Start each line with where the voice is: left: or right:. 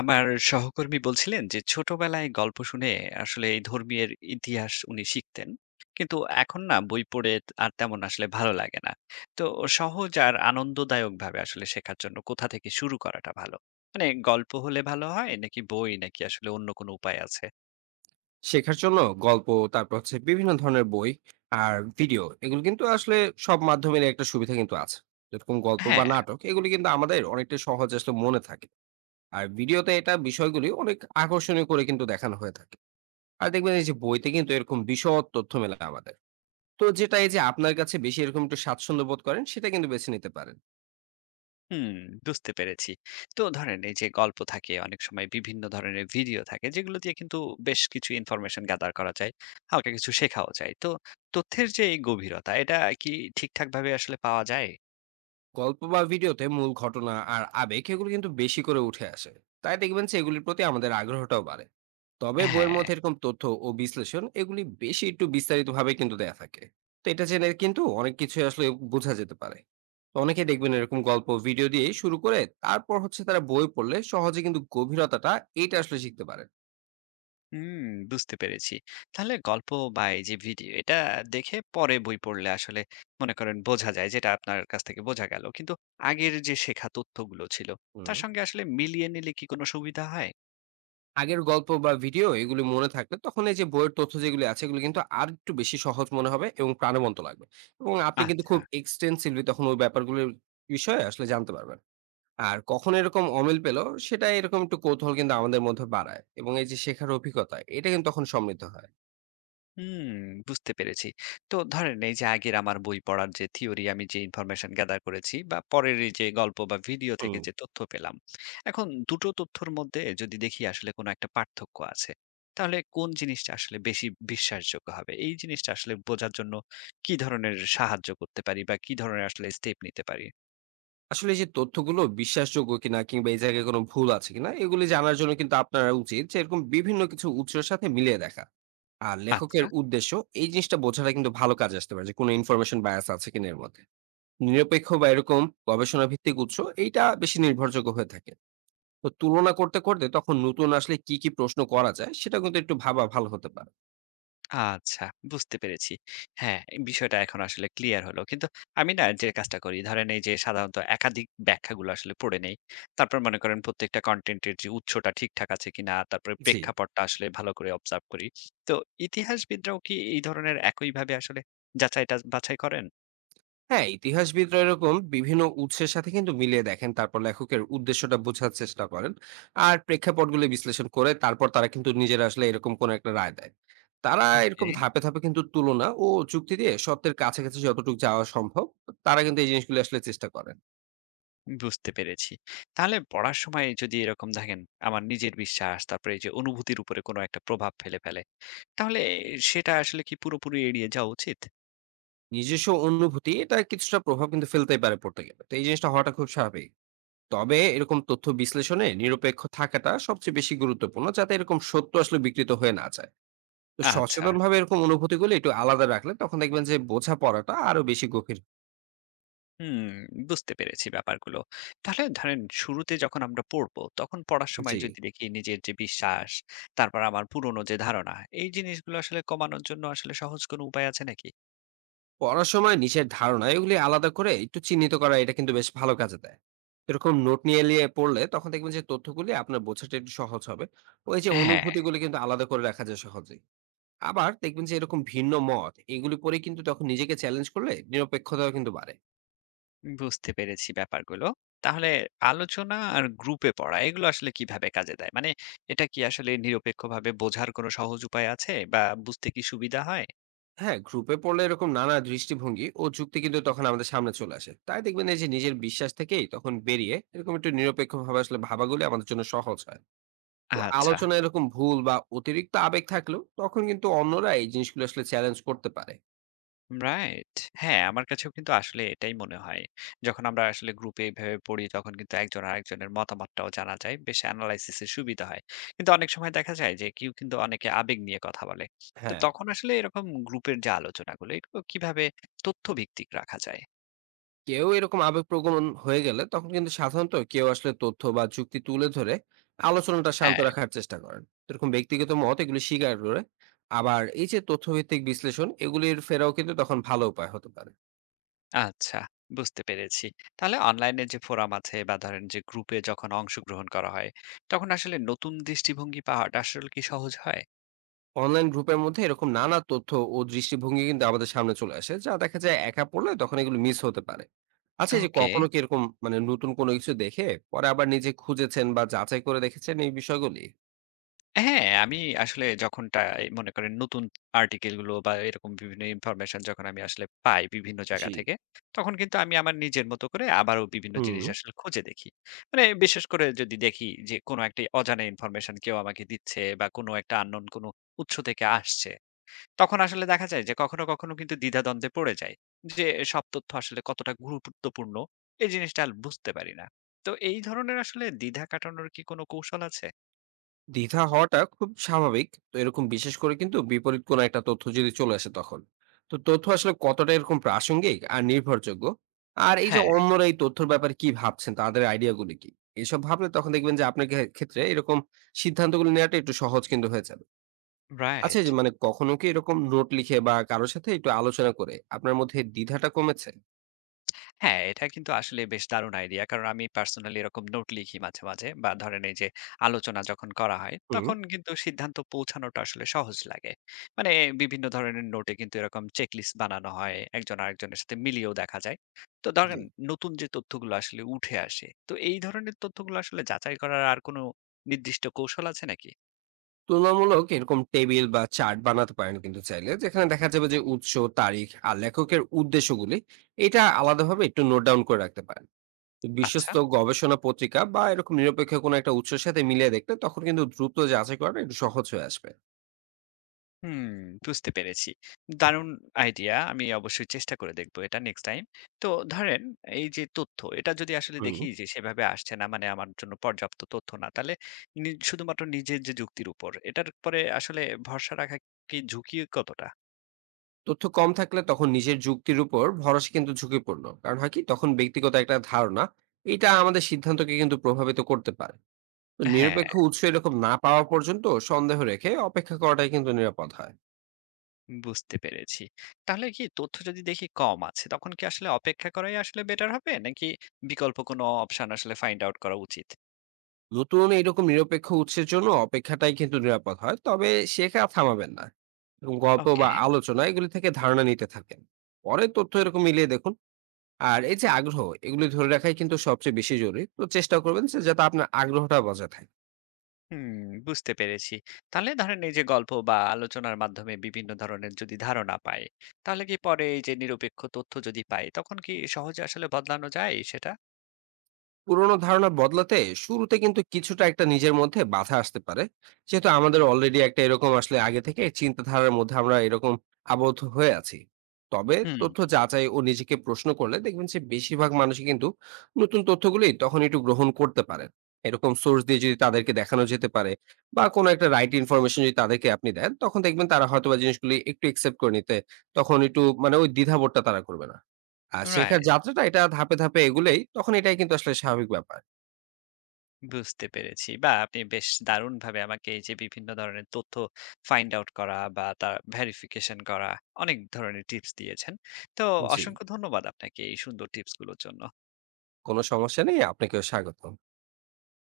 left: আমার সহকর্মী বলছিলেন যে ছোটবেলায় গল্প শুনে আসলে এই ধর্মীয় ইতিহাস উনি শিখতেন, কিন্তু এখন না বই পড়ে আর তেমন আসলে ভালো লাগে না। তো সহজ আর আনন্দদায়ক ভাবে আসলে শেখার জন্য কোথা থেকে শুরু করাটা ভালো? মানে গল্প হলে ভালো হয় নাকি বই, নাকি আসলে অন্য কোনো উপায় আছে?
right: শেখার জন্য গল্প, তারপর হচ্ছে বিভিন্ন ধরনের বই আর ভিডিও। এগুলো কিন্তু আসলে সব মাধ্যমের একটা সুবিধা কিন্তু আছে। যেরকম গল্প বা
left: হ্যাঁ।
right: নাটক এগুলি কিন্তু আমাদের অনেকটা সহজ আসলে মনে থাকে। আর ভিডিওতে এটা বিষয়গুলি অনেক আকর্ষণীয় করে কিন্তু দেখানো হয়ে থাকে। আর দেখবেন এই যে বইতে কিন্তু এরকম বিশদ তথ্য মেলে আমাদের। তো যেটা এই যে আপনার কাছে বেশি এরকম একটু স্বাচ্ছন্দ্য বোধ করেন, সেটা কিন্তু বেছে নিতে পারেন।
left: হুম, বুঝতে পেরেছি। তো ধরেন এই যে গল্প থাকে, অনেক সময় বিভিন্ন ধরনের ভিডিও থাকে যেগুলো দিয়ে কিন্তু বেশ কিছু ইনফরমেশন গ্যাদার করা যায়। হালকা কিছু শেখাও যায়। তো তথ্যের যে এই গভীরতা, এটা কি ঠিকঠাকভাবে আসলে পাওয়া যায়?
right: গল্প বা ভিডিওতে মূল ঘটনা আর আবেগ এগুলো কিন্তু বেশি করে উঠে আসে, তাই দেখবেন যে এগুলির প্রতি আমাদের আগ্রহটাও বাড়ে। তবে বইয়ের
left: হ্যাঁ।
right: মধ্যে এরকম তথ্য ও বিশ্লেষণ এগুলি বেশি একটু বিস্তারিতভাবে কিন্তু দেয়া থাকে। তো এটা জেনে কিন্তু অনেক কিছু আসলে বোঝা যেতে পারে। তো অনেকে দেখবেন এরকম গল্প ভিডিও দিয়ে শুরু করে, তারপর হচ্ছে তারা বই পড়লে সহজে কিন্তু গভীরতাটা এটা আসলে শিখতে পারে।
left: হুম, বুঝতে পেরেছি। তাহলে গল্প বা এই যে ভিডিও, এটা দেখে পরে বই পড়লে আসলে মনে করেন বোঝা যায়, যেটা আপনার কাছ থেকে বোঝা গেল। কিন্তু আগের যে শেখা তথ্যগুলো ছিল তার
right: হুম।
left: সঙ্গে আসলে মিলিয়ে নিলে কি কোনো সুবিধা হয়?
right: আগের গল্প বা ভিডিও এগুলি মনে থাকলে তখন এই যে বইয়ের তথ্য যেগুলি আছে এগুলো কিন্তু আর একটু বেশি সহজ মনে হবে এবং প্রাণবন্ত লাগবে। এবং আপনি কিন্তু
left: আচ্ছা।
right: খুব এক্সটেন্সিভলি তখন ওই ব্যাপারগুলোর বিষয়ে আসলে জানতে পারবেন। আর কখন এরকম অমিল পেল, সেটা এরকম একটু কৌতূহল কিন্তু আমাদের মধ্যে বাড়ায়, এবং এই যে শেখার অভিজ্ঞতা এটা কিন্তু তখন সমৃদ্ধ হয়।
left: হুম, বুঝতে পেরেছি। তো ধরেন এই যে আগের আমার বই পড়ার যে থিওরি, আমি যে ইনফরমেশন গ্যাদার করেছি বা পরের এই যে গল্প বা ভিডিও
right: হুম।
left: থেকে যে তথ্য পেলাম, এখন দুটো তথ্যর মধ্যে যদি দেখি আসলে কোনো একটা পার্থক্য আছে, তাহলে কোন জিনিসটা আসলে বেশি বিশ্বাসযোগ্য হবে? এই জিনিসটা আসলে বোঝার জন্য কি ধরনের সাহায্য করতে পারি, বা কি ধরনের আসলে স্টেপ নিতে পারি?
right: আসলে এই যে তথ্যগুলো বিশ্বাসযোগ্য কিনা কিংবা এই জায়গায় কোনো ভুল আছে কিনা এগুলি জানার জন্য কিন্তু আপনার উচিত যে এরকম বিভিন্ন কিছু উৎসের সাথে মিলিয়ে দেখা। আর লেখকের
left: আচ্ছা।
right: উদ্দেশ্য এই জিনিসটা বোঝাটা কিন্তু ভালো কাজে আসতে পারে, যে কোনো ইনফরমেশন বায়াস আছে কিনা এর মধ্যে। নিরপেক্ষ বা এরকম গবেষণা ভিত্তিক উৎস এইটা বেশি নির্ভরযোগ্য হয়ে থাকে। তো তুলনা করতে করতে তখন নতুন আসলে কি কি প্রশ্ন করা যায় সেটা কিন্তু একটু ভাবা ভালো হতে পারে।
left: আচ্ছা, বুঝতে পেরেছি। হ্যাঁ, এই বিষয়টা এখন আসলে ক্লিয়ার হলো। কিন্তু আমি না যে কাজটা করি, ধরেন এই যে সাধারণত একাধিক ব্যাখ্যাগুলো আসলে পড়ে নেই। তারপর মনে করেন প্রত্যেকটা কনটেন্টের যে উৎসটা ঠিকঠাক আছে কিনা, তারপরে
right: জি।
left: প্রেক্ষাপটটা আসলে ভালো করে অবজার্ভ করি। তো ইতিহাসবিদরাও কি এই ধরনের একইভাবে আসলে যাচাইটা বাছাই করেন?
right: হ্যাঁ, ইতিহাসবিদরা এরকম বিভিন্ন উৎসের সাথে কিন্তু মিলিয়ে দেখেন। তারপর লেখকের উদ্দেশ্যটা বোঝার চেষ্টা করেন। আর প্রেক্ষাপটগুলো বিশ্লেষণ করে তারপর তারা কিন্তু নিজেরা আসলে এরকম কোন একটা রায় দেয়। তারা
left: ওকে,
right: এরকম ধাপে ধাপে কিন্তু তুলনা ও যুক্তি দিয়ে সত্যের কাছাকাছি যতটুকু যাওয়া সম্ভব, তারা কিন্তু এই জিনিসগুলো আসলে চেষ্টা করেন।
left: বুঝতে পেরেছি। তাহলে পড়ার সময় যদি এরকম দেখেন আমার নিজের বিশ্বাস, তারপরে এই যে অনুভূতির উপরে কোনো একটা প্রভাব ফেলে ফেলে, তাহলে সেটা আসলে কি পুরোপুরি এড়িয়ে যাওয়া উচিত?
right: নিজস্ব অনুভূতি এটা কিছুটা প্রভাব কিন্তু ফেলতেই পারে পড়তে গেলে। তো এই জিনিসটা হওয়াটা খুব স্বাভাবিক। তবে এরকম তথ্য বিশ্লেষণে নিরপেক্ষ থাকাটা সবচেয়ে বেশি গুরুত্বপূর্ণ, যাতে এরকম সত্য আসলে বিকৃত হয়ে না যায়। তো
left: আচ্ছা।
right: সচেতনভাবে এরকম অনুভূতিগুলো একটু আলাদা রাখলে তখন দেখবেন যে বোঝাপড়াটা আরো বেশি গভীর হয়।
left: হুম, বুঝতে পেরেছি ব্যাপারগুলো। তাহলে ধরেন শুরুতে যখন আমরা পড়বো, তখন পড়ার সময়
right: জি।
left: যদি দেখি নিজের যে বিশ্বাস, তারপর আমার পুরনো যে ধারণা, এই জিনিসগুলো আসলে কমানোর জন্য আসলে সহজ কোনো উপায় আছে নাকি?
right: পড়ার সময় নিজের ধারণা এগুলি আলাদা করে একটু চিহ্নিত করা এটা কিন্তু বেশ ভালো কাজে দেয়। এরকম নোট নিয়ে নিয়ে পড়লে তখন দেখবেন যে তথ্যগুলি আপনার বোঝাটা একটু সহজ হবে। ওই যে
left: হ্যাঁ,
right: অনুভূতিগুলি কিন্তু আলাদা করে রাখা যায় সহজেই। আবার দেখবেন যে এরকম ভিন্ন মত এগুলি পরে কিন্তু তখন নিজেকে চ্যালেঞ্জ করলে নিরপেক্ষতাও কিন্তু বাড়ে।
left: বুঝতে পেরেছি ব্যাপারগুলো। তাহলে আলোচনা আর গ্রুপে পড়া, এগুলো আসলে কিভাবে কাজে দেয়? মানে এটা কি আসলে নিরপেক্ষভাবে বোঝার কোনো সহজ উপায় আছে, বা বুঝতে কি সুবিধা হয়?
right: হ্যাঁ, গ্রুপে পড়লে এরকম নানা দৃষ্টিভঙ্গি ও যুক্তি কিন্তু তখন আমাদের সামনে চলে আসে, তাই দেখবেন এই যে নিজের বিশ্বাস থেকেই তখন বেরিয়ে এরকম একটু নিরপেক্ষ ভাবে আসলে ভাবাগুলি আমাদের জন্য সহজ হয়। তো
left: আচ্ছা।
right: আলোচনা এরকম ভুল বা অতিরিক্ত আবেগ থাকলেও তখন কিন্তু অন্যরা এই জিনিসগুলো আসলে চ্যালেঞ্জ করতে পারে।
left: রাইট। হ্যাঁ, আমার কাছেও কিন্তু আসলে এটাই মনে হয়। যখন আমরা আসলে গ্রুপে এভাবে পড়ি তখন কিন্তু একজন আরেকজনের মতামতটাও জানা যায়। বেশ এনালাইসিস এর সুবিধা হয়। কিন্তু অনেক সময় দেখা যায় যে কেউ কিন্তু, অনেকে আবেগ নিয়ে কথা বলে। তো
right: হ্যাঁ।
left: তখন আসলে এরকম গ্রুপের যে আলোচনাগুলো, এগুলো কিভাবে তথ্যভিত্তিক রাখা যায়?
right: কেউ এরকম আবেগ প্রগমন হয়ে গেলে তখন কিন্তু সাধারণত কেউ আসলে তথ্য বা যুক্তি তুলে ধরে আলোচনাটা শান্ত
left: হ্যাঁ।
right: রাখার চেষ্টা করেন। এরকম ব্যক্তিগত মত এগুলো স্বীকার করে আবার এই যে তথ্যভিত্তিক বিশ্লেষণ এগুলির ফেরাও কিন্তু তখন ভালো উপায় হতে পারে।
left: আচ্ছা, বুঝতে পেরেছি। তাহলে অনলাইনে যে ফোরাম আছে বা ধরেন যে গ্রুপে যখন অংশগ্রহণ করা হয়, তখন আসলে নতুন দৃষ্টিভঙ্গি পাওয়াটা আসলে কি সহজ হয়?
right: অনলাইন গ্রুপের মধ্যে এরকম নানা তথ্য ও দৃষ্টিভঙ্গি কিন্তু আমাদের সামনে চলে আসে, যা দেখা যায় একা পড়লে তখন এগুলো মিস হতে পারে। আচ্ছা, এই যে
left: ওকে।
right: কখনো কি এরকম নতুন কোনো কিছু দেখে পরে আবার নিজে খুঁজেছেন বা যাচাই করে দেখেছেন এই বিষয়গুলি?
left: হ্যাঁ, আমি আসলে, যখন টাই মনে করেন নতুন আর্টিকেল গুলো বা এরকম বিভিন্ন ইনফরমেশন যখন আমি আসলে পাই বিভিন্ন জায়গা
right: জি।
left: থেকে, তখন কিন্তু আমি আমার নিজের মতো করে আবারও বিভিন্ন
right: হুম।
left: জিনিস আসলে খুঁজে দেখি। মানে বিশেষ করে যদি দেখি যে কোনো একটা অজানা ইনফরমেশন কেউ আমাকে দিচ্ছে বা কোনো একটা আননোন কোনো উৎস থেকে আসছে, তখন আসলে দেখা যায় যে কখনো, কখনো কিন্তু দ্বিধাদ্বন্দ্বে পড়ে যাই। যে সব তথ্য আসলে কতটা গুরুত্বপূর্ণ এই জিনিসটা আর বুঝতে পারি না। তো এই ধরনের আসলে দ্বিধা কাটানোর কি কোনো কৌশল আছে?
right: দ্বিধা হওয়াটা খুব স্বাভাবিক, তো এরকম বিশেষ করে কিন্তু বিপরীত কোনো একটা তথ্য যদি চলে আসে তখন। তো তথ্য আসলে কতটা এরকম প্রাসঙ্গিক আর নির্ভরযোগ্য, আর এই যে
left: হ্যাঁ।
right: অন্যরা এই তথ্যের ব্যাপারে কি ভাবছেন, তাদের আইডিয়াগুলো কি, এসব ভাবলে তখন দেখবেন যে আপনার ক্ষেত্রে এরকম সিদ্ধান্তগুলো নেওয়াটা একটু সহজ কিন্তু হয়ে যাবে। আচ্ছা,
left: রাইট।
right: এই যে কখনো কি এরকম নোট লিখে বা কারোর সাথে একটু আলোচনা করে আপনার মধ্যে দ্বিধাটা কমেছে?
left: হ্যাঁ, এটা কিন্তু আসলে বেশ দারুণ আইডিয়া। কারণ আমি পার্সোনালি এরকম নোট লিখি মাঝে, মাঝে, বা ধরেন এই যে আলোচনা যখন করা হয়,
right: হুম।
left: তখন কিন্তু সিদ্ধান্ত পৌঁছানোটা আসলে সহজ লাগে। মানে বিভিন্ন ধরনের নোটে কিন্তু এরকম চেকলিস্ট বানানো হয়। একজন আরেকজনের সাথে মিলিয়েও দেখা যায়। তো
right: জি।
left: ধরেন নতুন যে তথ্যগুলো আসলে উঠে আসে, তো এই ধরনের তথ্যগুলো আসলে যাচাই করার আর কোনো নির্দিষ্ট কৌশল আছে নাকি?
right: তুলনামূলক এরকম টেবিল বা চার্ট বানাতে পারেন কিন্তু চাইলে, যেখানে দেখা যাবে যে উৎস, তারিখ আর লেখকের উদ্দেশ্যগুলি এটা আলাদাভাবে একটু নোট ডাউন করে রাখতে পারেন।
left: আচ্ছা।
right: বিশ্বস্ত গবেষণা পত্রিকা বা এরকম নিরপেক্ষ কোনো একটা উৎসের সাথে মিলিয়ে দেখলে তখন কিন্তু দ্রুত যাচাই করা একটু সহজ হয়ে আসবে।
left: হুম, বুঝতে পেরেছি। দারুণ আইডিয়া। আমি অবশ্যই চেষ্টা করে দেখব এটা নেক্সট টাইম। তো ধরেন এই যে তথ্য, এটা যদি আসলে
right: হুম।
left: দেখি যে সেভাবে আসছে না, মানে আমার জন্য পর্যাপ্ত তথ্য না, তাহলে নি শুধুমাত্র নিজের যে যুক্তির উপর, এটার পরে আসলে ভরসা রাখা কি ঝুঁকি কতটা?
right: তথ্য কম থাকলে তখন নিজের যুক্তির উপর ভরসা কিন্তু ঝুঁকিপূর্ণ, কারণ হয় কি তখন ব্যক্তিগত একটা ধারণা এটা আমাদের সিদ্ধান্তকে কিন্তু প্রভাবিত করতে পারে। তো
left: হ্যাঁ,
right: নিরপেক্ষ উৎস এরকম না পাওয়া পর্যন্ত সন্দেহ রেখে অপেক্ষা করাটাই কিন্তু নিরাপদ হয়।
left: বুঝতে পেরেছি। তাহলে কি তথ্য যদি দেখি কম আছে, তখন কি আসলে অপেক্ষা করাই আসলে বেটার হবে? নাকি বিকল্প কোনো অপশন আসলে ফাইন্ড আউট করা উচিত?
right: নতুন এরকম নিরপেক্ষ উৎসের জন্য অপেক্ষাটাই কিন্তু নিরাপদ হয়, তবে শেখা থামাবেন না এবং গল্প
left: ওকে।
right: বা আলোচনা এগুলি থেকে ধারণা নিতে থাকেন। পরে তথ্য এরকম মিলিয়ে দেখুন। আর এই যে আগ্রহ এগুলি ধরে রাখাই কিন্তু সবচেয়ে বেশি জরুরি, তো চেষ্টা করবেন যে যাতে আপনার আগ্রহটা বজায় থাকে।
left: হুম, বুঝতে পেরেছি। তাহলে ধরেন এই যে গল্প বা আলোচনার মাধ্যমে বিভিন্ন ধরনের যদি ধারণা পাই, তাহলে কি পরে এই যে নিরপেক্ষ তথ্য যদি পাই, তখন কি সহজে আসলে বদলানো যায় সেটা?
right: পুরোনো ধারণা বদলাতে শুরুতে কিন্তু কিছুটা একটা নিজের মধ্যে বাধা আসতে পারে, যেহেতু আমাদের অলরেডি একটা এরকম আসলে আগে থেকে চিন্তাধারার মধ্যে আমরা এরকম আবদ্ধ হয়ে আছি। তবে
left: হুম।
right: তথ্য যাচাই ও নিজেকে প্রশ্ন করলে দেখবেন যে বেশিরভাগ মানুষই কিন্তু নতুন তথ্যগুলি তখন একটু গ্রহণ করতে পারে। এরকম সোর্স দিয়ে যদি তাদেরকে দেখানো যেতে পারে বা কোনো একটা রাইট ইনফরমেশন যদি তাদেরকে আপনি দেন, তখন দেখবেন তারা হয়তো বা জিনিসগুলি একটু একসেপ্ট করে নিতে। তখন একটু ওই দ্বিধাবোধটা তারা করবে না। আর শেখার
left: রাইট,
right: যাত্রাটা এটা ধাপে ধাপে এগুলেই তখন এটাই কিন্তু আসলে স্বাভাবিক ব্যাপার।
left: বুঝতে পেরেছি। বা আপনি বেশ দারুণভাবে আমাকে এই যে বিভিন্ন ধরনের তথ্য ফাইন্ড আউট করা বা তার ভেরিফিকেশন করা অনেক ধরনের টিপস দিয়েছেন। তো
right: জি,
left: অসংখ্য ধন্যবাদ আপনাকে এই সুন্দর টিপসগুলোর জন্য।
right: কোন সমস্যা নেই। আপনাকেও স্বাগতম।